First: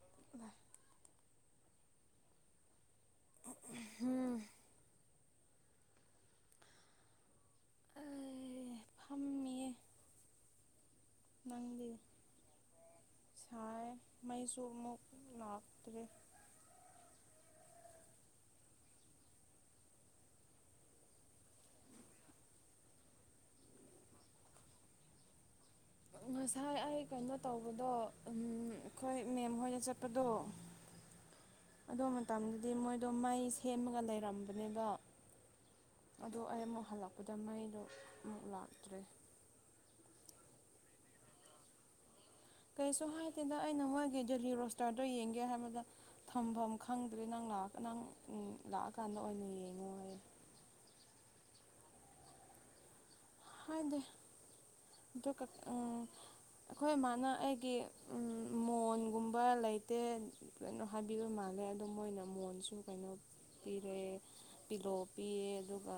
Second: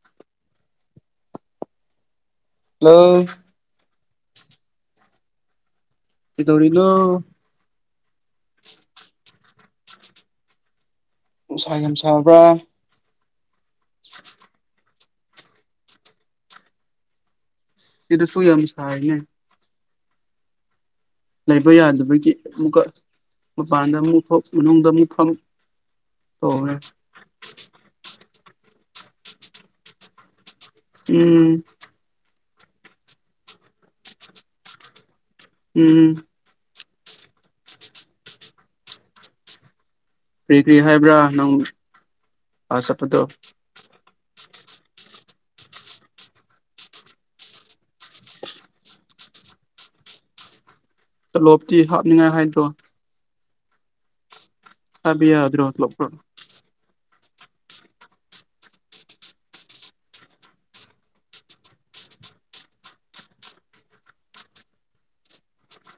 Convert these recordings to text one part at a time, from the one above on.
[inaudible] hello ꯎꯝ ꯀꯩꯗꯧꯔꯤꯅꯣ ꯐꯝꯃꯤꯑꯦ ꯅꯨꯡꯁꯥ ꯌꯥꯝ ꯁꯥꯕ꯭ꯔꯥ ꯁꯥꯏ ꯃꯩꯁꯨꯃꯨꯛ ꯂꯥꯛꯇ꯭ꯔꯦ ꯁꯤꯗ ꯁꯨ ꯌꯥꯝ ꯁꯥꯥꯏꯌꯦ ꯂꯩꯕ ꯌꯥꯗꯕꯒꯤ ꯑꯃꯨꯛꯀ ꯃꯄꯥꯟꯗ ꯑꯃꯨꯛ ꯐꯝ ꯃꯅꯨꯡꯗ ꯑꯃꯨꯛ ꯐꯝ ꯇꯧꯔꯦ ꯉꯁꯥꯏ ꯑꯩ ꯀꯩꯅꯣ ꯇꯧꯕꯗꯣ ꯑꯩꯈꯣꯏ ꯃꯦꯝ ꯍꯣꯏꯅ ꯆꯠꯄꯗꯣ ꯎꯝ ꯑꯗꯨ ꯃꯇꯝꯗꯨꯗꯤ ꯃꯣꯏꯗꯣ ꯃꯩ ꯁꯦꯝꯃꯒ ꯂꯩꯔꯝꯕꯅꯦꯕ ꯎꯝ ꯑꯗꯣ ꯑꯩ ꯑꯃꯨꯛ ꯍꯜꯂꯛꯄꯗ ꯃꯩꯗꯣ ꯑꯃꯨꯛ ꯂꯥꯛꯇ꯭ꯔꯦ ꯀꯔꯤ ꯀꯔꯤ ꯍꯥꯏꯕ꯭ꯔꯥ ꯅꯪ ꯑꯥ ꯀꯩꯁꯨ ꯆꯠꯄꯗꯣ ꯍꯥꯏꯗꯦꯗ ꯑꯩꯅ ꯃꯣꯏꯒꯤ ꯗꯦꯂꯤ ꯔꯣꯁꯇꯔꯗꯣ ꯌꯦꯡꯒꯦ ꯍꯥꯏꯕꯗ ꯊꯝꯐꯝ ꯈꯪꯗ꯭ꯔꯦ ꯅꯪꯥ ꯂꯥꯑ ꯅꯪ ꯂꯥꯛꯑꯀꯥꯟꯗ ꯑꯣꯏꯅ ꯌꯦꯡꯉꯣꯌꯦ ꯇꯣꯂꯣꯞꯇꯤ ꯍꯥꯞꯅꯤꯡꯉꯥꯏ ꯍꯥꯏꯗꯣ ꯍꯥꯏꯗꯦ ꯍꯥꯏꯕ ꯑꯗꯨꯒ ꯌꯥꯗ꯭ꯔꯣ ꯑ ꯇꯣꯂꯣꯞꯇꯣ ꯑꯩꯈꯣꯏ ꯃꯥꯅ ꯑꯩꯒꯤ ꯃꯣꯟꯒꯨꯝꯕ ꯂꯩꯇꯦ ꯀꯩꯅꯣ ꯍꯥꯏꯕꯤꯕ ꯃꯥꯜꯂꯦ ꯑꯗꯣ ꯃꯣꯏꯅ ꯃꯣꯟꯁꯨ ꯀꯩꯅꯣ ꯄꯤꯔꯛꯑꯦ ꯄꯤꯂꯣ ꯄꯤꯔꯦ ꯑꯗꯨꯒ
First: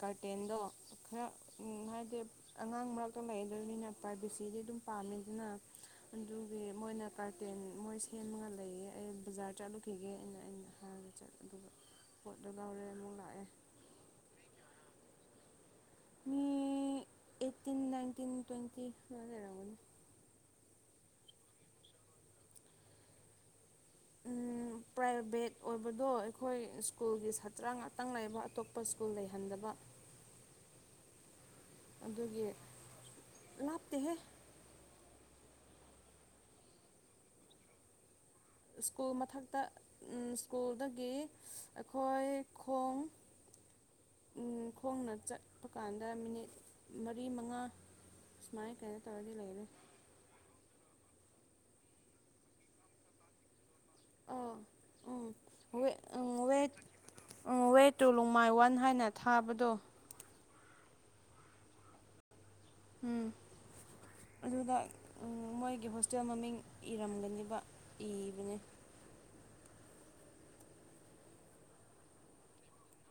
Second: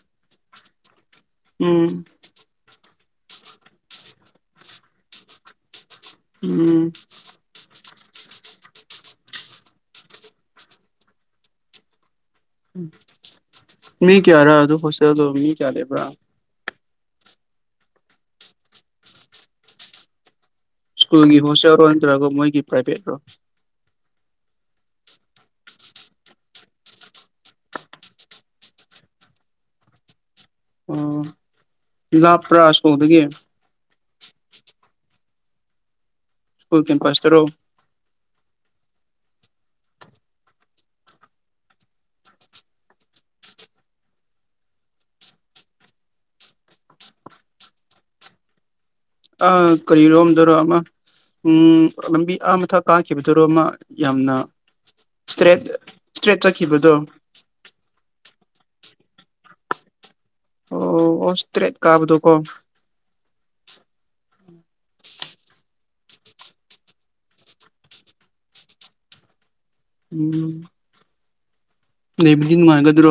ꯀꯥꯔꯇꯦꯟꯗꯣ ꯈꯔ ꯎꯝ ꯍꯥꯏꯗꯤ ꯑꯉꯥꯡ ꯃꯔꯛꯇ ꯂꯩꯗꯧꯅꯤꯅ ꯄ꯭ꯔꯥꯏꯚꯦꯁꯤꯗꯤ ꯑꯗꯨꯝ ꯄꯥꯝꯃꯤ ꯑꯗꯨꯅ ꯑꯗꯨꯒꯤ ꯎꯝ ꯃꯣꯏꯅ ꯀꯥꯔꯇꯦꯟ ꯃꯣꯏ ꯁꯦꯝꯃꯒ ꯂꯩꯌꯦ ꯑꯩ ꯕꯖꯥꯔ ꯆꯠꯂꯨꯈꯤꯒꯦ ꯑꯅ ꯑꯩꯅ ꯍꯥꯏꯔꯒ ꯆꯠꯂꯦ ꯑꯗꯨꯒ ꯄꯣꯠꯇꯨ ꯂꯧꯔꯦ ꯑꯃꯨꯛ ꯂꯥꯛꯑꯦ ꯃꯤ ꯀꯌꯥꯔꯥ ꯑꯗꯨ ꯍꯣꯁꯇꯦꯜꯗꯣ ꯃꯤ ꯀꯌꯥ ꯂꯩꯕ꯭ꯔꯥ ꯃꯤ ꯑꯩꯠꯇꯤꯟ ꯅꯥꯏꯟꯇꯤꯟ ꯇ꯭ꯋꯦꯟꯇꯤ ꯅ ꯂꯩꯔꯒꯅꯤ ꯁ꯭ꯀꯨꯜꯒꯤ ꯍꯣꯁꯇꯦꯜꯔꯣ ꯅꯠꯇ꯭ꯔꯒ ꯃꯣꯏꯒꯤ ꯄ꯭ꯔꯥꯏꯚꯦꯠ ꯔꯣ ꯎꯝ ꯄ꯭ꯔꯥꯏꯚꯦꯠ ꯑꯣꯏꯕꯗꯣ ꯑꯩꯈꯣꯏ ꯁ꯭ꯀꯨꯜꯒꯤ ꯁꯥꯇ꯭ꯔ ꯉꯥꯛꯇꯪ ꯂꯩꯕ ꯑꯇꯣꯞꯄ ꯁ꯭ꯀꯨꯜ ꯂꯩꯍꯟꯗꯕ ꯎꯝ ꯑꯗꯨꯒꯤ ꯂꯥꯞꯇꯦꯍꯦ ꯏꯁꯀꯨꯜ ꯀꯦꯝꯄꯥꯁꯇꯔꯣ ꯏꯁꯀꯨꯜ ꯃꯊꯛꯇ ꯏꯁꯀꯨꯜꯗꯒꯤ ꯑꯩꯈꯣꯏ ꯈꯣꯡ ꯈꯣꯡꯅ ꯆꯠꯄ ꯀꯥꯟꯗ ꯃꯤꯅꯤꯠ ꯃꯔꯤ ꯃꯉꯥ ꯁꯨꯃꯥꯏ ꯀꯩ ꯑ ꯀꯔꯤꯔꯣꯝꯗꯔꯣ ꯑꯃ ꯎꯝ ꯂꯝꯕꯤ ꯑ ꯃꯊꯛ ꯀꯥꯈꯤꯕꯗꯨꯔꯣ ꯑꯃ ꯌꯥꯝꯅ ꯑꯥ ꯎꯝ ꯏꯁꯇ꯭ꯔꯦꯠ ꯏꯁꯇ꯭ꯔꯦꯠ ꯆꯠꯈꯤꯕꯗꯣ ꯎꯝ ꯋꯦ ꯇꯨ ꯅꯣꯡꯃꯥꯏ ꯋꯥꯟ ꯍꯥꯏꯅ ꯊꯥꯕꯗꯣ ꯑꯣ ꯑꯣ ꯏꯁꯇ꯭ꯔꯦꯠ ꯀꯥꯕꯗꯨꯀꯣ ꯎꯝ ꯑꯗꯨꯗ ꯃꯣꯏꯒꯤ ꯍꯣꯁꯇꯦꯜ ꯃꯃꯤꯡ ꯏꯔꯝꯒꯅꯦꯕ ꯏꯕꯅꯦ ꯎꯝ ꯂꯩꯕꯗꯤ ꯅꯨꯡꯉꯥꯏꯒꯗ꯭ꯔꯣ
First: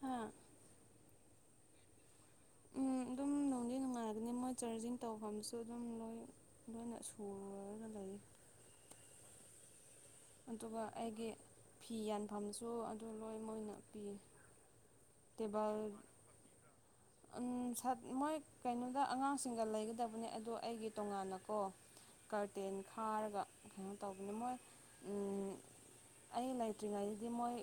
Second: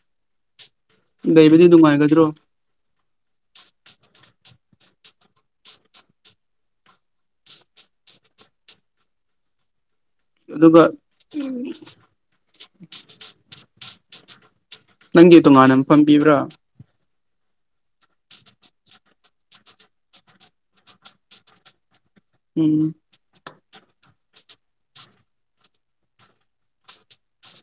ꯍꯥꯥ ꯂꯩꯕꯗꯤ ꯅꯨꯡꯉꯥꯏꯒꯗ꯭ꯔꯣ ꯎꯝ ꯑꯗꯨꯝ ꯅꯨꯡꯗꯤ ꯅꯨꯡꯉꯥꯏꯔꯒꯅꯤ ꯃꯣꯏ ꯆꯥꯔꯖꯤꯡ ꯇꯧꯐꯝꯁꯨ ꯑꯗꯨꯝ ꯂꯣꯏ ꯂꯣꯏꯅ ꯁꯨꯔꯒ ꯂꯩꯌꯦ ꯑꯗꯨꯒ ꯑꯩꯒꯤ ꯐꯤ ꯌꯥꯟꯐꯝꯁꯨ ꯑꯗꯨ ꯂꯣꯏ ꯃꯣꯏꯅ ꯄꯤ ꯅꯪꯒꯤ ꯇꯦꯕꯜ ꯇꯣꯉꯥꯟꯅ ꯄꯝꯕꯤꯕ꯭ꯔꯥ ꯃꯣꯏ ꯀꯩꯅꯣꯗ ꯑꯉꯥꯡꯁꯤꯡꯒ ꯂꯩꯒꯗꯕꯅꯦ ꯑꯗꯣ ꯑꯩꯒꯤ ꯇꯣꯉꯥꯟꯅꯀꯣ ꯀꯥꯔꯇꯦꯟ ꯎꯝ ꯈꯥꯔꯒ ꯀꯩꯅꯣ ꯇꯧꯕꯅꯤ ꯃꯣꯏ ꯑꯩ ꯂꯩꯇ꯭ꯔꯤꯉꯩꯗꯗꯤ ꯃꯣꯏ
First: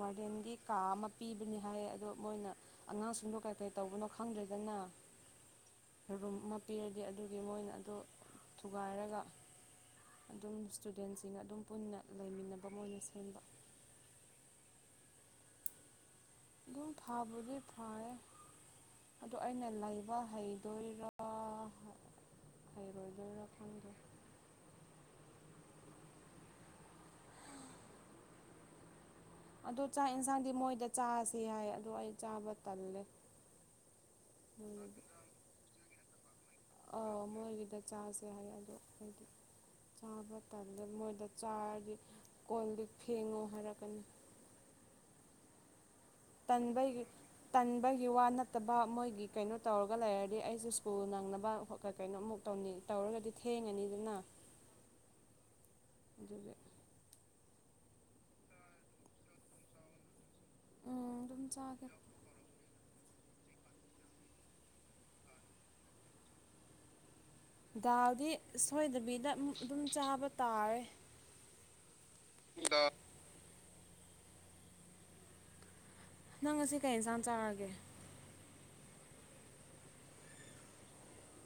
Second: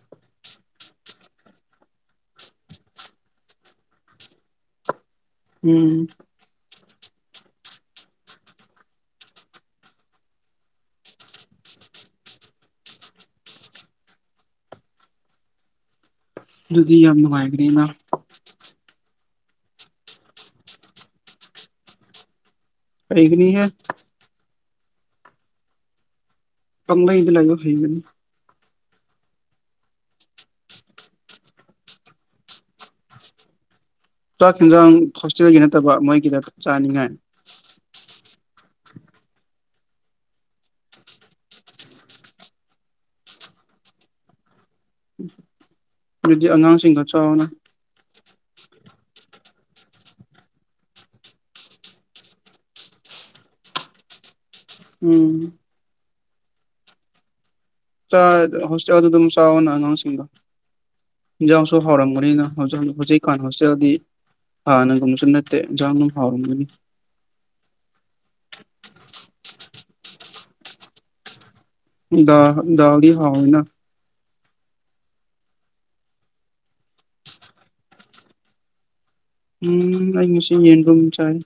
ꯋꯥꯔꯗꯦꯟꯒꯤ ꯀꯥ ꯑꯃ ꯄꯤꯕꯅꯤ ꯍꯥꯏꯌꯦ ꯑꯗꯣ ꯃꯣꯏꯅ ꯑꯉꯥꯡꯁꯤꯡꯗꯣ ꯀꯩ ꯇꯧꯕꯅꯣ ꯈꯪꯗ꯭ꯔꯦꯗꯅ ꯎꯝ ꯔꯨꯝ ꯄꯤꯔꯗꯤ ꯑꯗꯨꯒꯤ ꯃꯣꯏꯅ ꯑꯗꯨ ꯊꯨꯒꯥꯏꯔꯒ ꯑꯗꯨꯝ ꯏꯁꯇꯨꯗꯦꯟꯁꯤꯡꯒ ꯑꯗꯨꯝ ꯄꯨꯟꯅ ꯂꯩꯃꯤꯟꯅꯕ ꯑꯃ ꯃꯣꯏꯅ ꯁꯦꯝꯕ ꯑꯗꯨꯝ ꯑꯗꯨꯗꯤ ꯌꯥꯝ ꯐꯥꯕꯨꯗꯤ ꯅꯨꯡꯉꯥꯏꯒꯅꯤꯅ ꯐꯥꯔꯦ ꯑꯗꯣ ꯑꯩꯅ ꯂꯩꯕ ꯍꯩꯗꯣꯏꯔꯥ ꯍꯩꯔꯣꯏꯗꯣꯏꯔꯥ ꯍꯩꯒꯅꯤꯍꯦ ꯈꯪꯗ꯭ꯔꯦ ꯄꯪꯂꯩꯗ ꯂꯩꯕ ꯐꯤ ꯏꯟꯒꯅꯤ ꯑꯗ ꯆꯥꯛ ꯌꯦꯟꯁꯥꯡꯗꯤ ꯃꯣꯏꯗ ꯆꯥꯁꯤ ꯌꯥꯏ ꯑꯗꯣ ꯑꯩ ꯆꯥꯕ ꯇꯜꯂꯦ ꯆꯥꯛ ꯏꯟꯁꯥꯡ ꯍꯣꯁꯇꯦꯜꯒꯤ ꯅꯠꯇꯕ ꯃꯣꯏꯒꯤꯗ ꯆꯥꯅꯤꯡꯉꯥꯏ ꯑꯧ ꯃꯣꯏꯒꯤꯗ ꯆꯥꯔꯥꯁꯦ ꯍꯥꯏꯌꯦ ꯑꯗꯣ ꯍꯥꯏꯗꯤ ꯆꯥꯕ ꯇꯟꯂꯦ ꯃꯣꯏꯗ ꯆꯥꯔꯗꯤ ꯀꯣꯟ ꯂꯤꯛ ꯐꯦꯡꯉꯣ ꯍꯥꯏꯔꯛꯀꯅꯤ ꯑꯗꯨꯗꯤ ꯑꯉꯥꯡꯁꯤꯡꯒ ꯇꯟꯒꯤ ꯆꯥꯎꯅ ꯇꯟꯕꯒꯤ ꯋꯥꯅ [unintelligible] ꯐꯠꯇꯕ ꯃꯣꯏꯒꯤ ꯀꯩꯅꯣ ꯇꯧꯔꯒ ꯂꯩꯔꯗꯤ ꯑꯩꯁꯦ ꯁ꯭ꯀꯨꯜ ꯅꯪꯅꯕ ꯀꯩꯅꯣꯃꯨꯛ ꯇꯧꯅꯤꯡꯉꯤ ꯇꯧꯔꯒꯗꯤ ꯊꯦꯡꯉꯅꯤꯗꯅ ꯎꯝ ꯑꯗꯨꯒꯦ ꯍꯁ ꯌꯥ ꯑꯗꯨ ꯁꯥꯎꯅ ꯉꯪꯁꯤꯒ [unintelligible] ꯎꯝ ꯑꯗꯨꯝ ꯏꯟꯖꯥꯡꯁꯨ ꯆꯥꯒꯦ ꯍꯥꯎꯔꯝꯝꯕꯅꯤꯅ ꯍꯧꯖꯤꯛ ꯍꯧꯖꯤꯛ ꯀꯥꯟ ꯍꯣꯁꯇꯦꯜꯗꯤ ꯍꯥꯟꯅꯒꯨꯝꯅꯁꯨ ꯅꯠꯇꯦ ꯏꯟꯖꯥꯡ ꯑꯗꯨꯝ ꯍꯥꯎꯔꯝꯒꯅꯤ ꯗꯥꯎꯗꯤ ꯁꯣꯏꯗꯕꯤꯗ ꯑꯗꯨꯝ ꯆꯥꯕ ꯇꯥꯔꯦ ꯗꯗꯥ ꯗꯗꯤ ꯍꯥꯎꯅꯤꯅ ꯅꯪ ꯉꯥꯁꯤ ꯀꯩ ꯏꯟꯁꯥꯡ ꯆꯥꯔꯛꯒꯦ ꯎꯝ ꯑꯩ ꯉꯁꯤ ꯌꯦꯟ ꯔꯨꯝ ꯆꯥꯏ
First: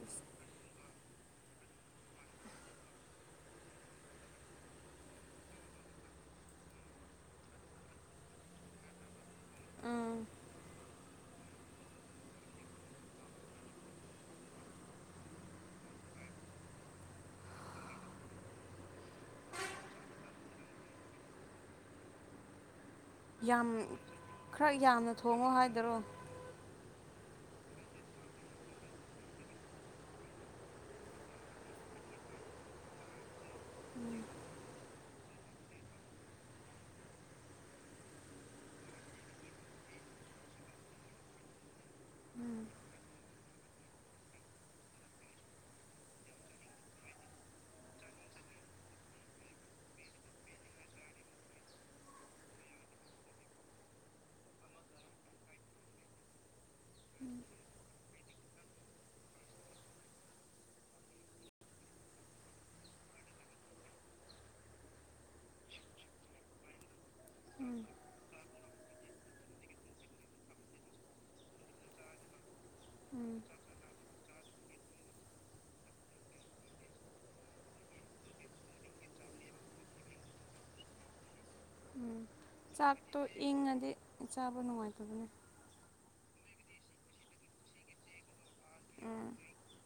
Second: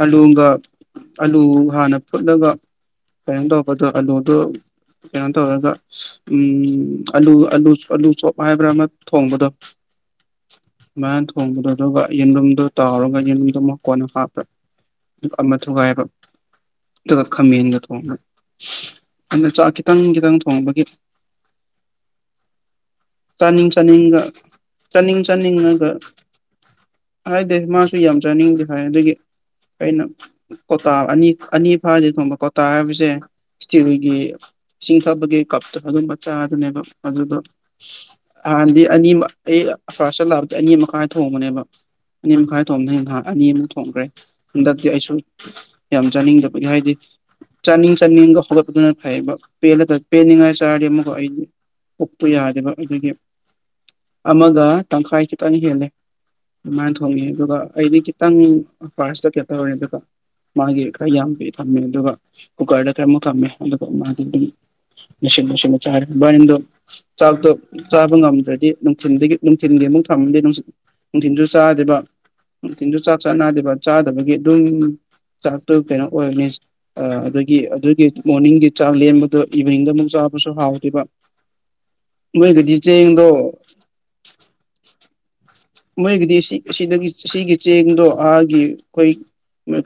ꯑꯥꯂꯨꯒ ꯑꯂꯨ ꯍꯥꯟꯅ ꯐꯨꯠꯂꯒ ꯀꯩꯅꯣ ꯇꯧꯕꯗꯣ ꯑꯂꯨꯗ ꯀꯩꯅꯣ ꯇꯧꯔꯒ ꯎꯝ ꯑꯂꯨ ꯑꯂꯨ ꯑꯂꯨ ꯆꯣꯞ ꯍꯥꯏꯕ꯭ꯔꯥ ꯑꯃ ꯊꯣꯡꯕꯗꯣ ꯎꯝ ꯃꯌꯥꯝ ꯊꯣꯡꯕꯗꯣ ꯑꯗꯨꯒ ꯌꯦꯟꯂꯨꯝꯗꯨ ꯇꯥꯎꯔꯒ ꯌꯦꯟꯂꯨꯝꯗꯨ ꯑꯃꯨꯛ ꯀꯣꯟꯅ ꯍꯥꯞꯄ ꯑꯃ ꯊꯨꯒꯥꯏꯕ ꯑꯗꯨꯒ ꯈꯥꯃꯦꯟꯒ ꯊꯣꯡꯕ ꯑꯗ ꯆꯥꯛ ꯈꯤꯇꯪ ꯈꯤꯇꯪ ꯊꯣꯡꯕꯒꯤ ꯌꯥꯝ ꯆꯥꯅꯤꯡ ꯆꯥꯅꯤꯡꯒ ꯈꯔ ꯌꯥꯝꯅ ꯆꯥꯅꯤꯡ ꯊꯣꯡꯉꯣ ꯆꯥꯅꯤꯡꯉꯒ ꯍꯥꯏꯗꯔꯣ ꯍꯥꯏꯗꯦ ꯃꯥꯁꯨ ꯌꯥꯝ ꯆꯥꯅꯤꯡꯗꯦ ꯍꯥꯏ ꯑꯗꯨꯒꯤ ꯑꯩꯅ ꯀꯣꯇꯥ ꯑꯅꯤ ꯑꯅꯤ ꯐꯥꯗꯤ ꯊꯣꯡꯕ ꯀꯣꯇꯥ ꯍꯥꯏꯕꯁꯦ ꯏꯁꯇꯤꯔꯒꯤ ꯆꯁꯤꯡꯊꯕꯒꯤ ꯀꯞ ꯑꯗꯨ ꯃꯆꯥꯥꯗꯅꯦꯕꯣ ꯑꯗꯨꯗꯣ ꯍꯟꯗꯤ ꯑꯅꯤꯃꯛ ꯑꯩ ꯐꯔꯁꯇꯥ ꯂꯛꯄꯗꯣ ꯑꯅꯤꯃꯥꯈꯥꯏ ꯊꯣꯡꯕꯅꯦꯕ ꯑꯅꯤ ꯃꯈꯥꯏ ꯊꯣꯡꯕꯗꯅ ꯅꯍꯥꯛ ꯑꯅꯤꯃꯨꯛ ꯊꯣꯡꯈ꯭ꯔꯦ ꯍꯟꯗꯛꯇꯤ ꯑꯩꯁꯨ ꯌꯥꯝ ꯆꯥꯅꯤꯡꯗꯕꯒꯤ ꯍꯥꯏꯗꯤ ꯆꯥꯅꯤꯡ ꯆꯥꯅꯤꯡꯒ ꯍꯧꯒꯠꯄꯗꯨꯅ ꯐꯩꯕ ꯄꯦꯜꯂ ꯄꯦꯟꯅꯤꯡꯉꯥꯏ ꯆꯥꯔꯗꯤ ꯑꯃꯛ ꯑꯩꯗꯤ ꯐꯨꯛꯄ ꯌꯥꯗꯦꯕ ꯑꯗꯒꯤ ꯑꯃꯒ ꯇꯪꯈꯥꯏ ꯈꯤꯇꯅ ꯍꯦꯜꯂꯦ ꯑꯗꯨꯃꯥꯏꯅ ꯊꯣꯡꯉꯦ ꯑꯗꯨꯒ ꯑꯩꯗꯤ ꯈꯤꯇꯪ ꯐꯥꯔꯁꯇ ꯀꯦ ꯇꯧꯔꯦ ꯑꯗꯨꯒ ꯃꯥꯒꯤ ꯈꯔ ꯌꯥꯝꯗ ꯊꯝꯃꯦ ꯑꯗꯨꯒ ꯀꯨꯀꯔꯗ ꯈꯔꯃꯨꯛ ꯊꯝꯃꯦ ꯑꯗꯨꯒ ꯃꯥꯗꯤ ꯑꯗꯨꯝ ꯅꯁꯤ ꯅꯁꯤ ꯆꯔꯅꯤꯣ [unintelligible] ꯆꯥꯛꯇꯣ ꯆꯥꯕ ꯉꯝꯗ꯭ꯔꯗꯤ ꯅꯨꯡꯊꯤꯟꯗꯒꯤ ꯅꯨꯡꯊꯤꯟꯜꯒꯤ ꯑꯃꯨꯛ ꯊꯝꯃꯗꯦ ꯅꯨꯡꯊꯤꯟꯁꯨ ꯆꯥꯗꯦꯕ ꯅꯨꯡꯊꯤꯟꯁꯨ ꯆꯥꯛ ꯆꯥ ꯎꯝ ꯅꯥꯗꯦꯕ ꯆꯥꯗꯕꯒꯤ ꯑꯗꯨꯝ ꯆꯥꯛꯇꯨ ꯀꯩꯅꯣ ꯑꯣꯏꯅꯤ ꯑ ꯑꯗꯨꯒꯤ ꯑꯗꯨꯒꯤ ꯃꯣꯔꯅꯤꯡꯒꯤ ꯆꯥꯛ ꯂꯦꯝꯕꯗꯣ ꯏꯚꯤꯅꯤꯡꯗ ꯑꯃꯨꯛ ꯆꯥꯕꯁꯨ ꯍꯥꯎꯗꯦꯕ ꯎꯝ ꯅꯣꯏꯒꯤꯗꯤ ꯆꯥꯛꯇꯣ ꯆꯦꯡꯗꯣ ꯏꯪꯉꯗꯤ ꯆꯥꯕ ꯅꯨꯡꯉꯥꯏꯇꯕꯅꯦ ꯃꯣꯏꯒꯤꯗꯤ ꯁꯤꯗꯒꯤ ꯁꯤꯒꯤ ꯆꯦꯡꯗꯣ ꯑꯥꯒꯤ ꯑꯩꯈꯣꯏ ꯎꯝ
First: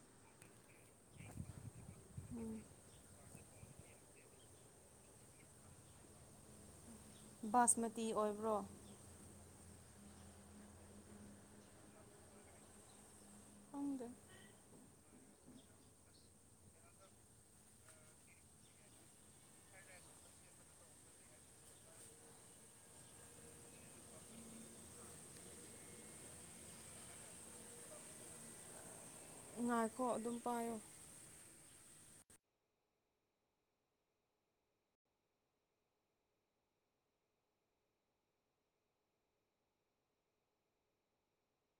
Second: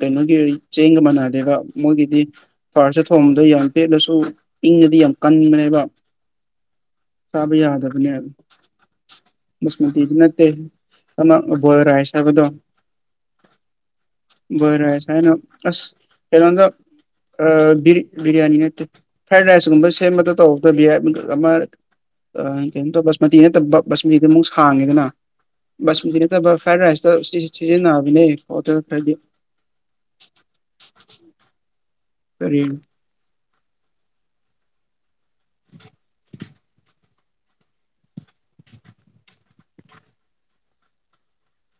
ꯀꯩꯅꯣꯒꯤ ꯆꯦꯡꯒ ꯃꯥꯟꯅꯗꯦꯕ ꯃꯣꯏꯒꯤ ꯍꯥꯏꯗꯤ ꯎꯝ ꯐꯥꯔꯁꯗ ꯊꯣꯡꯕꯗ ꯌꯥꯝ ꯄꯦꯂꯁꯨ ꯏꯪꯉꯗꯤ ꯌꯥꯝ ꯀꯟꯕꯅꯦꯕ ꯁꯥꯕꯤ ꯕꯥꯁꯃꯇꯤ ꯌꯥꯗꯕꯅꯦ ꯌꯥ ꯑꯣꯏꯕ꯭ꯔꯣ ꯁꯃꯇꯗꯤ ꯅꯠꯇꯦ ꯑꯃꯕꯔꯥꯏ ꯍꯥꯏꯕꯗꯣ ꯐꯪꯗꯦ ꯔꯥꯏꯍꯥꯏꯅ ꯑ ꯀꯩꯅꯣꯗꯣ ꯕꯤꯔꯌꯥꯅꯤ ꯅꯠꯇꯦ ꯐ꯭ꯔꯥꯏꯗ ꯔꯥꯏꯁꯀꯨꯝꯕ ꯁꯦꯝꯕꯗ ꯇꯧꯕꯗ ꯑꯃ ꯑ ꯀꯩꯅꯣꯝꯇ ꯕꯁꯃꯇꯤ ꯅꯠꯇꯕ ꯕꯁꯃꯇꯤꯗ ꯑꯃꯨꯛ ꯁꯥꯡꯉꯦꯗꯅ ꯕꯁꯃꯇꯤ ꯅꯠꯇꯕ ꯐ꯭ꯔꯥꯏꯗ ꯔꯥꯏꯁꯇ ꯁꯤ ꯁꯤꯖꯤꯟꯅꯕꯅꯦ ꯍꯣꯇꯦꯜ ꯈꯔꯗꯤ ꯉꯥꯏꯈꯣ ꯑꯗꯨꯝ ꯄꯥꯏꯌꯣ ꯀꯔꯤ ꯎꯝ [unintelligible]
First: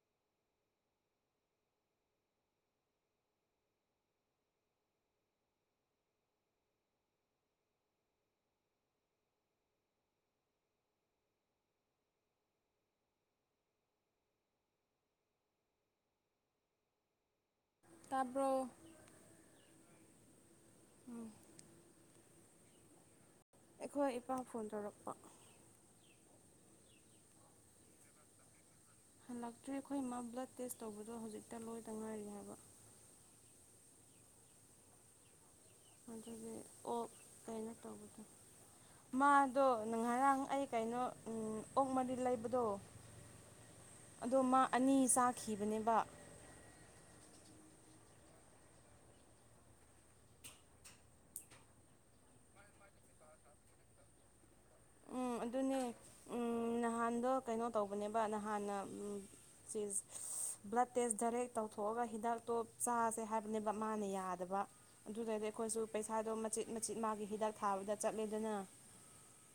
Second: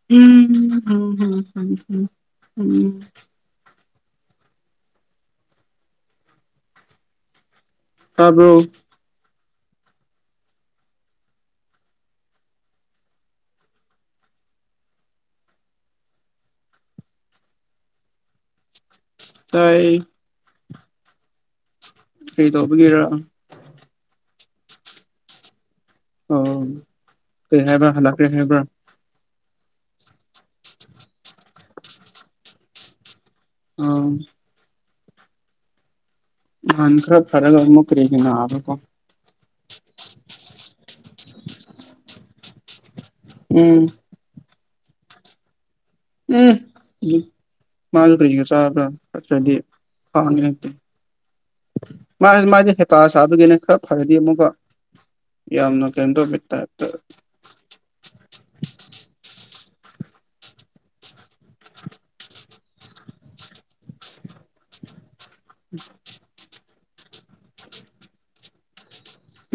ꯎꯝ ꯎꯝꯝꯝ ꯎꯝ ꯇꯥꯕꯔꯣ ꯇꯥꯕ꯭ꯔꯣ ꯇꯥꯌꯦ ꯑꯥꯎ ꯀꯥꯔꯤ ꯇꯧꯕꯒꯤꯔꯥ ꯑꯩꯈꯣꯏ ꯏꯄꯥ ꯐꯣꯟ ꯇꯧꯔꯛꯄ ꯑꯣ ꯀꯔꯤꯍꯥꯏꯕ ꯍꯜꯂꯛꯑꯦ ꯍꯥꯏꯕꯔ ꯍꯜꯂꯛꯇ꯭ꯔꯦ ꯑꯩꯈꯣꯏ ꯏꯃꯥ ꯕ꯭ꯂꯗ ꯇꯦꯁ ꯇꯧꯕꯗꯣ ꯍꯧꯖꯤꯛꯇ ꯂꯣꯏꯇ ꯉꯥꯏꯔꯤ ꯍꯥꯏꯕ ꯑ ꯑꯗꯨꯗꯒꯤ ꯅꯍꯥꯟ ꯑꯣ ꯈꯔ ꯐꯔꯒ ꯀꯩꯅꯣ ꯑꯃꯨꯛ ꯀꯔꯤꯒꯤ ꯇꯧꯕꯗꯣ ꯅꯥꯕꯀꯣ ꯃꯥꯗꯣ ꯅ ꯉꯔꯥꯡ ꯑꯩ ꯀꯩꯅꯣ ꯑꯣꯛ ꯃꯔꯤꯜ ꯂꯩꯕꯗꯣ ꯎꯝ ꯑꯗꯣ ꯃꯥ ꯑꯅꯤ ꯆꯥꯈꯤꯕꯅꯦꯕ ꯎꯝ ꯃꯥꯁꯨ ꯀꯩꯒ ꯆꯥꯕ꯭ꯔꯥ ꯆꯅꯗ꯭ꯔꯗꯤ ꯐꯥꯅꯤ ꯈꯇꯦ ꯃꯥ ꯃꯥꯏꯁꯦ ꯍꯦꯄꯥ ꯁꯥꯕꯒꯤꯅꯦ ꯈꯔ ꯐꯔꯗꯤ ꯑꯃꯨꯛꯀ ꯎꯝ ꯑꯗꯨꯅꯦ ꯌꯥꯝꯅ ꯀꯩꯅꯣ ꯇꯧꯕꯩ ꯇꯥꯏꯞꯇ ꯅꯍꯥꯟꯗꯣ ꯀꯩꯅꯣ ꯇꯧꯕꯅꯦꯕ ꯅꯍꯥꯟꯅ ꯁꯤ ꯕ꯭ꯂꯠ ꯇꯦꯁ ꯗꯥꯏꯔꯦꯛ ꯇꯧꯊꯣꯛꯑꯒ ꯍꯤꯗꯥꯛꯇꯣ ꯆꯥꯁꯦ ꯍꯥꯏꯕꯅꯦꯕ ꯃꯥꯅ ꯌꯥꯗꯕ ꯑꯗꯨꯗꯗꯤ ꯑꯩꯈꯣꯏꯁꯨ ꯄꯩꯁꯥꯗꯣ ꯃꯆꯤꯠ ꯃꯆꯤꯠ ꯃꯥꯒꯤ ꯍꯤꯗꯥꯛ ꯊꯥꯕꯗ ꯆꯠꯂꯦꯗꯅ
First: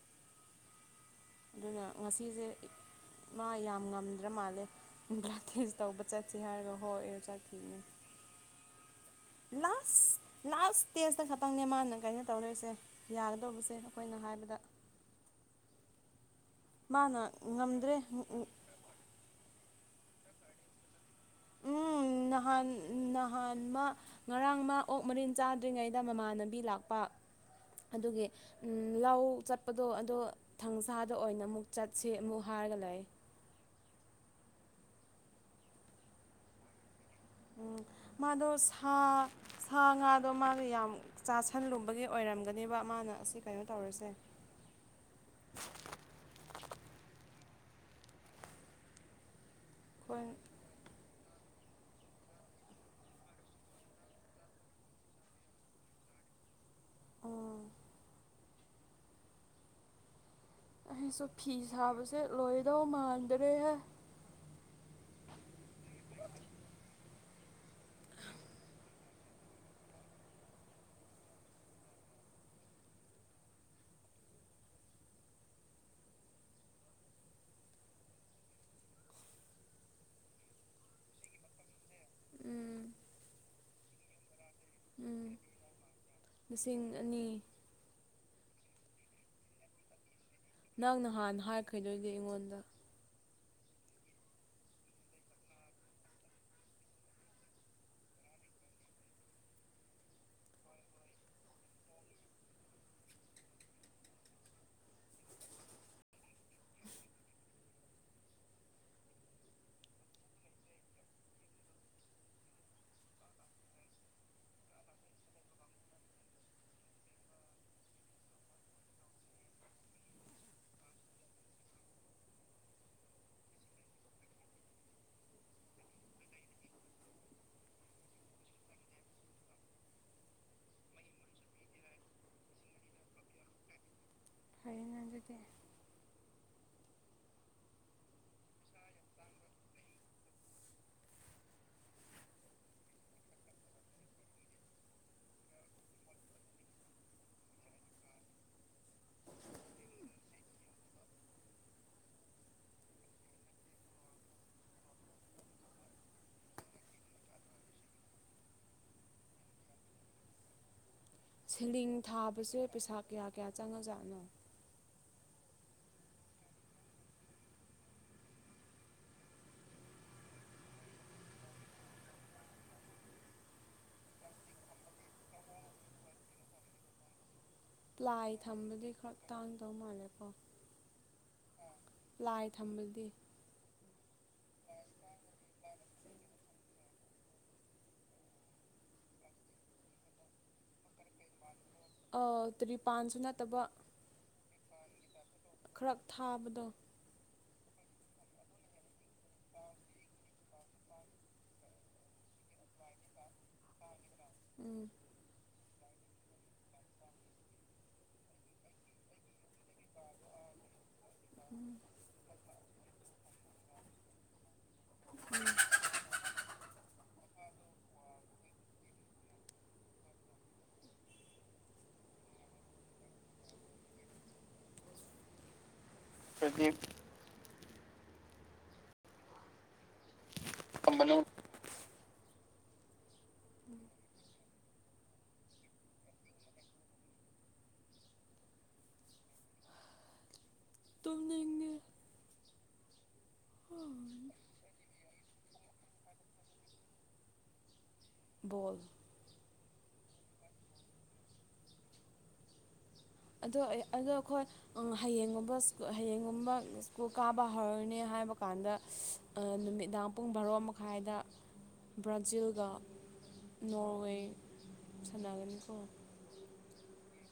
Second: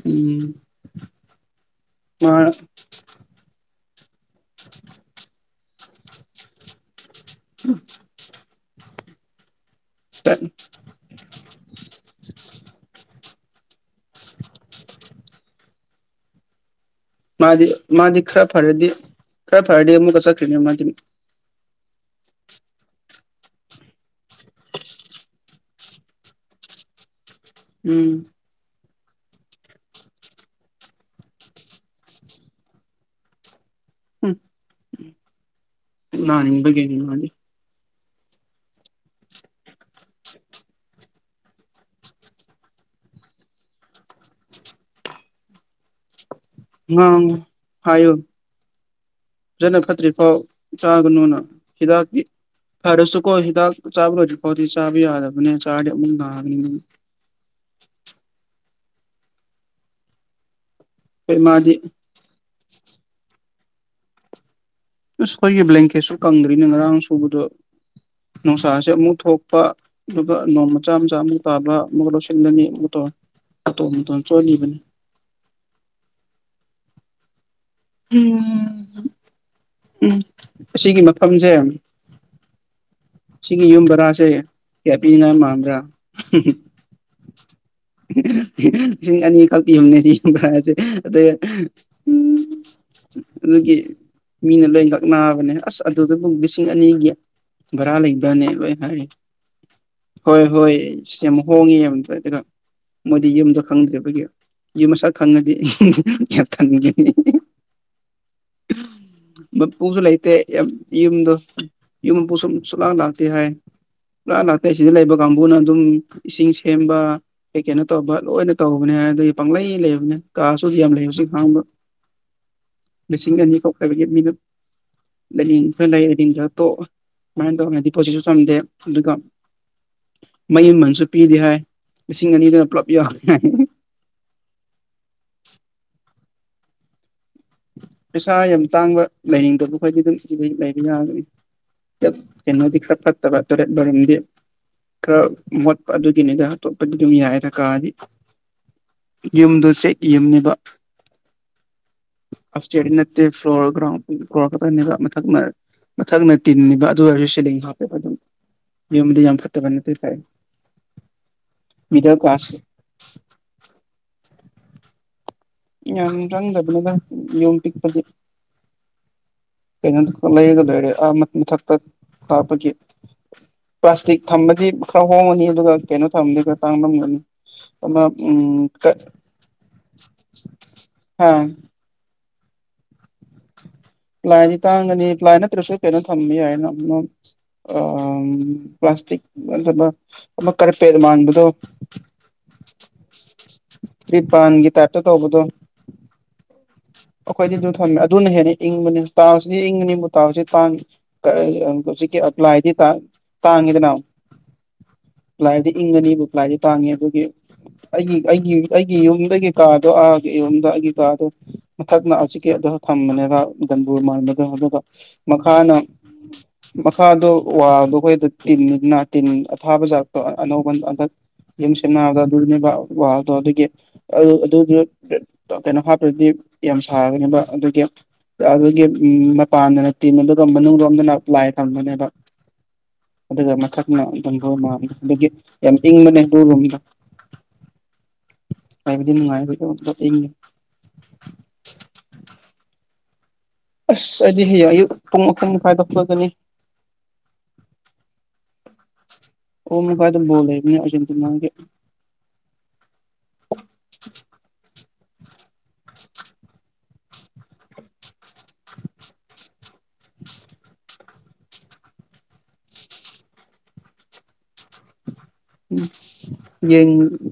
ꯎꯝ ꯑꯗꯨꯅ ꯃꯥ ꯉꯁꯤꯁꯦ ꯃꯥ ꯌꯥꯝ ꯉꯝꯗ꯭ꯔ ꯃꯥꯜꯂꯦ ꯕꯂꯠ ꯇꯦꯖ ꯇꯧꯕ ꯆꯠꯁꯤ ꯍꯥꯏꯔꯒ ꯍꯣꯏ ꯊ ꯂꯥꯁ ꯂꯥꯁ ꯇꯦꯁꯇ ꯈꯛꯇꯪꯅꯦ ꯃꯥꯅ ꯀꯩꯅꯣ ꯇꯧꯔꯤꯁꯦ ꯌꯥꯒꯗꯧꯕꯁꯦ ꯑꯩꯈꯣꯏꯅ ꯍꯥꯏꯕꯗ ꯃꯥꯅ ꯃꯥꯗꯤ ꯉꯝꯗ꯭ꯔꯦ ꯃꯥꯗꯤ ꯈꯔ ꯐꯔꯗꯤ ꯈꯔ ꯐꯔꯗꯤ ꯑꯃꯨꯛꯀ ꯆꯠꯈ꯭ꯔꯅꯤ ꯃꯥꯗꯤ ꯎꯝ ꯅꯍꯥꯟ ꯅꯍꯥꯟ ꯃꯥ ꯉꯔꯥꯡ ꯃꯥ ꯑꯣꯛ ꯃꯔꯤꯟ ꯆꯥꯗ꯭ꯔꯤꯉꯩꯗ ꯃꯃꯥꯟꯅꯕꯤ ꯂꯥꯛꯄ ꯎꯝ ꯑꯗꯨꯒꯤ ꯎ ꯂꯧ ꯆꯠꯄꯗꯣ ꯑꯗꯣ ꯊꯥꯡꯖꯗ ꯑꯣꯏꯅ ꯑꯃꯨꯛ ꯆꯠꯁꯤ ꯑꯃꯨꯛ ꯍꯥꯏꯔꯒ ꯂꯩ ꯎꯝ ꯅꯥꯅꯤꯡ ꯕꯒꯤ ꯃꯥꯗꯤ ꯎꯝ ꯃꯥꯗꯣ ꯁꯥ ꯁꯥ ꯉꯥꯗꯣ ꯃ ꯌꯥꯝ ꯆꯥꯁꯜꯂꯨꯕꯒꯤ ꯑꯣꯏꯔꯝꯒꯅꯦꯕ ꯃꯥꯅ ꯑꯁꯤ ꯀꯩꯅꯣ ꯇꯧꯔꯁꯦ ꯑ ꯍꯥꯏꯌꯨ ꯐꯖꯅ ꯐꯠꯇ꯭ꯔꯤ ꯑꯩꯈꯣꯏ ꯐꯥꯎ ꯆꯥꯒꯅꯨꯅ ꯍꯤꯇꯥꯛ ꯐꯔꯁꯨꯀꯣ ꯍꯤꯗꯥꯛ ꯆꯥꯕ ꯂꯣꯏꯗ꯭ꯔꯤ ꯐꯥꯎ ꯆꯥꯕꯗꯤ ꯌꯥꯗꯕꯅꯦ ꯆꯅꯤ ꯑꯣꯥ ꯑꯩꯁꯨ ꯑꯩꯈꯣꯏ ꯐꯤ ꯏꯃꯥꯗꯤ ꯁꯥꯕꯁꯦ ꯂꯣꯏꯗꯧ ꯃꯥꯟꯗꯔꯦꯍꯦ ꯑꯁ ꯑꯩꯈꯣꯏꯒꯤ ꯕ꯭ꯂꯦꯡꯀꯦꯠꯁꯨ ꯀꯪꯗ꯭ꯔꯤꯅꯦ ꯉꯔꯥꯡ ꯁꯨꯕꯗꯣ ꯅꯨꯡꯁꯥꯁꯦ ꯑꯃꯨꯛ ꯊꯣꯛꯄ ꯑꯗꯨꯒ ꯅꯣꯡ ꯃꯆꯥ ꯃꯆꯥ ꯑꯃꯨꯛ ꯇꯥꯕ ꯑꯃꯨꯛ ꯂꯧꯁꯤꯜꯂꯅꯤ ꯑꯃꯨ ꯇꯧ ꯃꯇꯣꯝ ꯃꯇꯣꯟ ꯆꯣꯠꯂꯤꯕꯅꯤ ꯎꯝ ꯎꯝ ꯑꯁꯤꯒꯤꯒꯤ ꯃꯐꯝꯁꯦ ꯎꯝ ꯁꯤꯒꯤ ꯌꯨꯝ ꯕꯔꯥꯁꯦ ꯀꯌꯥ ꯎꯝ ꯄꯤꯅ ꯃꯥꯟꯗ꯭ꯔꯥ ꯂꯤꯁꯤꯡ ꯑꯅꯤ ꯂꯤꯁꯤꯡ ꯑꯅꯤ ꯀꯛꯀꯤ ꯌꯨꯝꯅꯦ ꯁꯤ ꯌꯨꯝ ꯚꯔꯥꯁꯦ ꯅꯪ ꯑꯗꯨ ꯅꯍꯥꯟ ꯍꯥꯏꯈ꯭ꯔꯤꯗꯨꯗꯤ ꯑꯩꯉꯣꯟꯗ ꯑꯗꯨꯒꯤ ꯃꯤꯅ ꯂꯣꯏ ꯂꯛꯅꯥꯕꯅꯦ ꯑꯁ ꯑꯗꯨꯗꯕꯨ ꯂꯤꯁꯤꯡ ꯑꯅꯤꯒꯤ ꯚꯔꯥ ꯂꯩꯕꯔꯅꯦ ꯂꯣꯏ ꯍꯥꯏ ꯍꯣꯏ ꯍꯣꯏ ꯁꯤ ꯌꯥꯝ ꯍꯣꯡꯉꯤ [unintelligible] ꯑꯗꯨꯒ ꯃꯣꯏꯗꯤ ꯌꯨꯝꯗꯣ ꯈꯪꯗ꯭ꯔꯤꯕꯒꯤ ꯌꯨꯝ ꯃꯁꯛ ꯈꯪꯉꯗꯤ ꯈꯪꯅꯤꯡꯉꯗꯤ [unintelligible] ꯃꯄꯨꯁꯨ ꯂꯩꯇꯦ ꯌꯥꯝ ꯌꯨꯝꯗꯣ ꯌꯨꯝ ꯃꯄꯨꯁꯨ ꯁꯨꯂꯥꯛ ꯂꯥꯛꯇꯦ ꯍꯥꯏ ꯁꯨꯂꯥꯛ ꯂꯥꯛꯇꯦ ꯑꯁꯤꯗ ꯂꯩꯕ ꯀꯥꯡꯕꯨꯅ ꯑꯗꯨꯝ ꯏꯁꯤꯡ ꯁꯦꯝꯕ ꯀꯩꯀꯩꯅꯣ ꯇꯧꯕ ꯂꯣꯏꯅ ꯇꯧꯕꯅꯦ ꯍꯥꯏ ꯑꯗꯨꯒꯤ ꯄꯪꯂꯩ ꯂꯩꯕꯅꯦ ꯀꯥꯁꯨ ꯌꯥꯝ ꯂꯩ ꯍꯨꯖꯤꯛ ꯍꯥꯡꯕ [inaudible] ꯂꯤꯁꯤꯡ ꯑꯅꯤꯈꯛ ꯑꯣꯏꯕꯒꯤ ꯃꯤꯅ ꯂꯩꯅꯤꯡ ꯈꯔ ꯂꯩ ꯂꯩꯅꯤꯡꯗ꯭ꯔ ꯇꯣꯛ ꯁꯨꯃꯥꯏꯅ ꯇꯧꯕꯅꯦ ꯗꯤꯄꯣꯠꯁꯤꯁꯨ ꯆꯟꯗꯦ ꯑꯗꯨꯒ ꯃꯩ ꯃꯃꯟꯁꯨ ꯄꯤꯗꯦ ꯍꯥꯏ ꯂꯤꯁꯤꯡ ꯑꯅꯤꯗꯨꯅ ꯄꯨꯂꯞ ꯌꯥꯎꯔꯦ ꯍꯥꯏ ꯐꯩꯅ ꯑꯗꯨꯗꯤ ꯄꯩꯁꯥ ꯌꯥꯝ ꯇꯥꯡꯕ ꯂꯩꯅꯤꯡꯗꯕ ꯈꯣꯏꯗꯤ ꯑꯗꯨꯝ ꯂꯩꯕ ꯌꯥꯒꯅꯤ ꯀꯩꯅꯣꯗꯤ ꯈꯔ ꯐꯠꯇꯕ ꯇꯣꯔꯦꯠ ꯕꯥꯠꯔꯨꯝꯗꯤ ꯈꯔ ꯃꯣꯠꯄ ꯑꯗꯨꯒꯤꯅꯤꯗ ꯑꯇꯣꯞꯄꯗꯤ ꯑꯗꯨꯝ ꯌꯥꯏꯗ ꯀꯥꯗꯤ ꯌꯨꯝꯗꯨ ꯆꯦꯛꯀꯤ ꯌꯨꯝꯅꯤꯕ ꯑꯐ ꯁ꯭ꯇꯤꯌꯔꯗꯤ ꯅꯠꯇꯦ ꯐ꯭ꯂꯣꯔꯒ꯭ꯔꯥꯎꯟ ꯐ꯭ꯂꯣꯔ ꯈꯛꯇꯅꯦꯕ ꯃꯊꯛꯅ ꯃꯊꯛꯅ ꯇꯤꯟꯅꯤꯕ ꯑꯗꯨ ꯑꯣꯏꯔꯁꯨ ꯁꯤꯂꯤꯡ ꯍꯥꯞꯄꯦꯕ ꯑꯗꯨꯝ ꯌꯨꯝꯗꯤ ꯌꯥꯝ ꯐꯠꯇꯕ ꯅꯠꯇꯦ ꯀꯥꯏ ꯁꯤꯂꯤꯡ ꯃꯤꯗꯜ ꯀ꯭ꯂꯥꯁ ꯊꯥꯕꯁꯦ ꯄꯩꯁꯥ ꯀꯌꯥ ꯀꯌꯥ ꯆꯪꯉ ꯖꯥꯠꯅꯣ ꯌꯥꯝ ꯆꯪꯗꯕꯅꯦꯗ ꯌꯨꯝ ꯄꯤꯛꯄꯗꯤ ꯀꯩꯅꯣꯗꯨ ꯂꯩꯔꯒ ꯂꯣꯏꯔꯦ ꯑꯥ ꯃꯊꯛꯇ ꯍꯥꯞꯄꯒꯤ ꯄ꯭ꯂꯥꯁꯇꯤꯛ ꯊꯝꯕꯗꯤ ꯈꯔ ꯍꯣꯡꯉꯅꯤ ꯑꯗꯨꯒ ꯀꯩꯅꯣ ꯊꯝꯝꯕꯗꯤ ꯈꯔ ꯇꯥꯡꯂꯝꯝꯒꯅꯤ ꯑꯃ ꯄ꯭ꯂꯥꯏ ꯎꯝ ꯊꯝꯕꯗꯤ ꯀ ꯈꯔ ꯇꯥꯡꯗꯧ ꯃꯥꯜꯂꯦꯀꯣ ꯍꯥ ꯄ꯭ꯂꯥꯏ ꯊꯝꯕꯗꯤ ꯄ꯭ꯂꯥꯏꯗꯤ ꯇꯥꯡꯒꯅꯤ ꯄ꯭ꯂꯥꯏ ꯅꯠꯇ꯭ꯔꯁꯨ ꯀꯩꯅꯣ ꯊꯝꯕ ꯌꯥꯏꯅ ꯑꯃ ꯑ ꯄ꯭ꯂꯥꯁꯇꯤꯛ ꯅꯠꯇꯕ ꯑꯃ ꯀꯥꯔꯄꯦꯗ ꯃꯥꯟꯕꯗꯣ ꯑ ꯇꯔꯤꯄꯥꯟꯁꯨ ꯅꯠꯇꯕ ꯇ꯭ꯔꯤꯄꯥꯟꯒꯤ ꯇꯥꯏꯞꯇ ꯇꯧꯕꯗꯣ ꯈꯔ ꯊꯥꯕꯗꯣ ꯑꯩꯈꯣꯏꯗꯤ ꯑꯗꯨ ꯊꯝꯃꯦ ꯑꯗꯨꯅ ꯍꯦꯟꯅ ꯏꯪꯕꯅꯦ ꯇꯥꯏꯜꯁꯗꯤ ꯏꯪꯒꯅꯤꯕꯨ ꯇꯥꯏꯜꯁꯗꯤ ꯇꯥꯡ [unintelligible] ꯍꯧꯖꯤꯛꯀꯤ ꯑ ꯄ꯭ꯂꯥꯏꯗꯤ ꯇꯥꯡ ꯇꯥꯡꯉꯤꯗꯅ ꯎꯝ ꯄ꯭ꯂꯥꯏꯗꯤ ꯏꯪꯒꯅꯤꯕꯨ ꯄ꯭ꯂꯥꯏꯗꯤ ꯇꯥꯡꯉꯦ ꯑꯗꯨꯒꯤ ꯑꯩꯒꯤ ꯑꯩꯒꯤ ꯑꯩꯒꯤ ꯌꯨꯝꯗꯒꯤ ꯀꯥꯗꯣ ꯑꯥꯒꯤ ꯌꯨꯝꯗ ꯑꯩꯒꯤ ꯀꯥꯗꯣ ꯃꯊꯛꯅ ꯍꯧꯖꯤꯛꯀꯤ ꯑꯗꯨ ꯊꯝꯕꯅꯦꯕ ꯗꯝꯕꯨꯔ ꯃꯟꯥꯟꯕꯗꯣ ꯑꯗꯨꯒ ꯃꯈꯥꯅ ꯃꯈꯥꯗꯣ ꯋꯥꯜꯗꯣ ꯑꯩꯈꯣꯏꯗꯨ ꯇꯤꯟꯅꯤꯗꯅ ꯇꯤꯟ ꯑꯊꯥꯕꯖꯥꯠꯇꯣ ꯑꯅꯧꯕ ꯍꯟꯗꯛ ꯌꯨꯝ ꯁꯦꯝꯅꯕꯗꯣ ꯑꯗꯨꯅꯦꯕ ꯋꯥꯜꯗꯣ ꯑꯗꯨꯒꯤ ꯑꯗꯨ ꯑꯗꯨꯒꯤ ꯀꯩꯅꯣ ꯍꯥꯞꯄꯇ꯭ꯔꯗꯤ ꯑꯗꯨꯗꯤ ꯌꯥꯝ ꯁꯥꯒꯅꯤꯕ ꯑꯗꯨꯒꯤ ꯑꯗꯨꯒꯤ ꯎ ꯃꯄꯥꯟꯗꯅ ꯇꯤꯟ ꯑꯗꯨꯒ ꯃꯅꯨꯡ ꯂꯣꯝꯗꯅ ꯊꯝꯕꯅꯨ ꯄ꯭ꯂꯥꯏ ꯊꯝꯕꯅꯦꯕ ꯑꯗꯨꯒ ꯃꯊꯛꯅ ꯗꯝꯕꯨꯔ ꯃꯥ ꯑꯗꯨꯒꯤ ꯌꯥꯝ ꯏꯪꯕꯅꯦ ꯑꯗꯨ ꯔꯨꯝꯗꯣ [unintelligible] ꯀꯥꯏꯕꯗꯤ ꯅꯨꯡꯉꯥꯏꯕ [unintelligible] ꯇꯨꯝꯅꯤꯡꯉꯦ ꯑꯁ ꯑꯩꯗꯤ ꯍꯌꯦꯡ ꯑꯌꯨꯛ ꯄꯨꯡ ꯑꯍꯨꯝ ꯃꯈꯥꯏꯗ ꯍꯧꯒꯠꯀꯅꯤ ꯕꯣꯜ__ ꯑꯍꯨꯝ ꯃꯈꯥꯏꯗ ꯕꯣꯜ ꯂꯩꯕꯅꯦ ꯑꯔꯖꯦꯟꯇꯤꯅꯥꯒꯤ ꯑꯗꯣ ꯑꯩ ꯑꯗꯣ ꯑꯩꯈꯣꯏ ꯑꯪ ꯍꯌꯦꯡꯒꯨꯝꯕ ꯁ꯭ꯀꯨꯜ ꯍꯌꯦꯡꯒꯨꯝꯕ ꯁ꯭ꯀꯨꯜ ꯀꯥꯕ ꯍꯧꯔꯅꯦ ꯍꯥꯏꯕ ꯀꯥꯟꯗ ꯑꯥ ꯅꯨꯃꯤꯠ ꯅꯨꯃꯤꯗꯥꯡ ꯄꯨꯡ ꯕꯥꯔꯣ ꯃꯈꯥꯏꯗ ꯕ꯭ꯔꯥꯖꯤꯜꯒ ꯅꯣꯔꯋꯦ ꯁꯥꯟꯅꯒꯅꯤ ꯎꯝ ꯌꯦꯡꯉꯨ [unintelligible]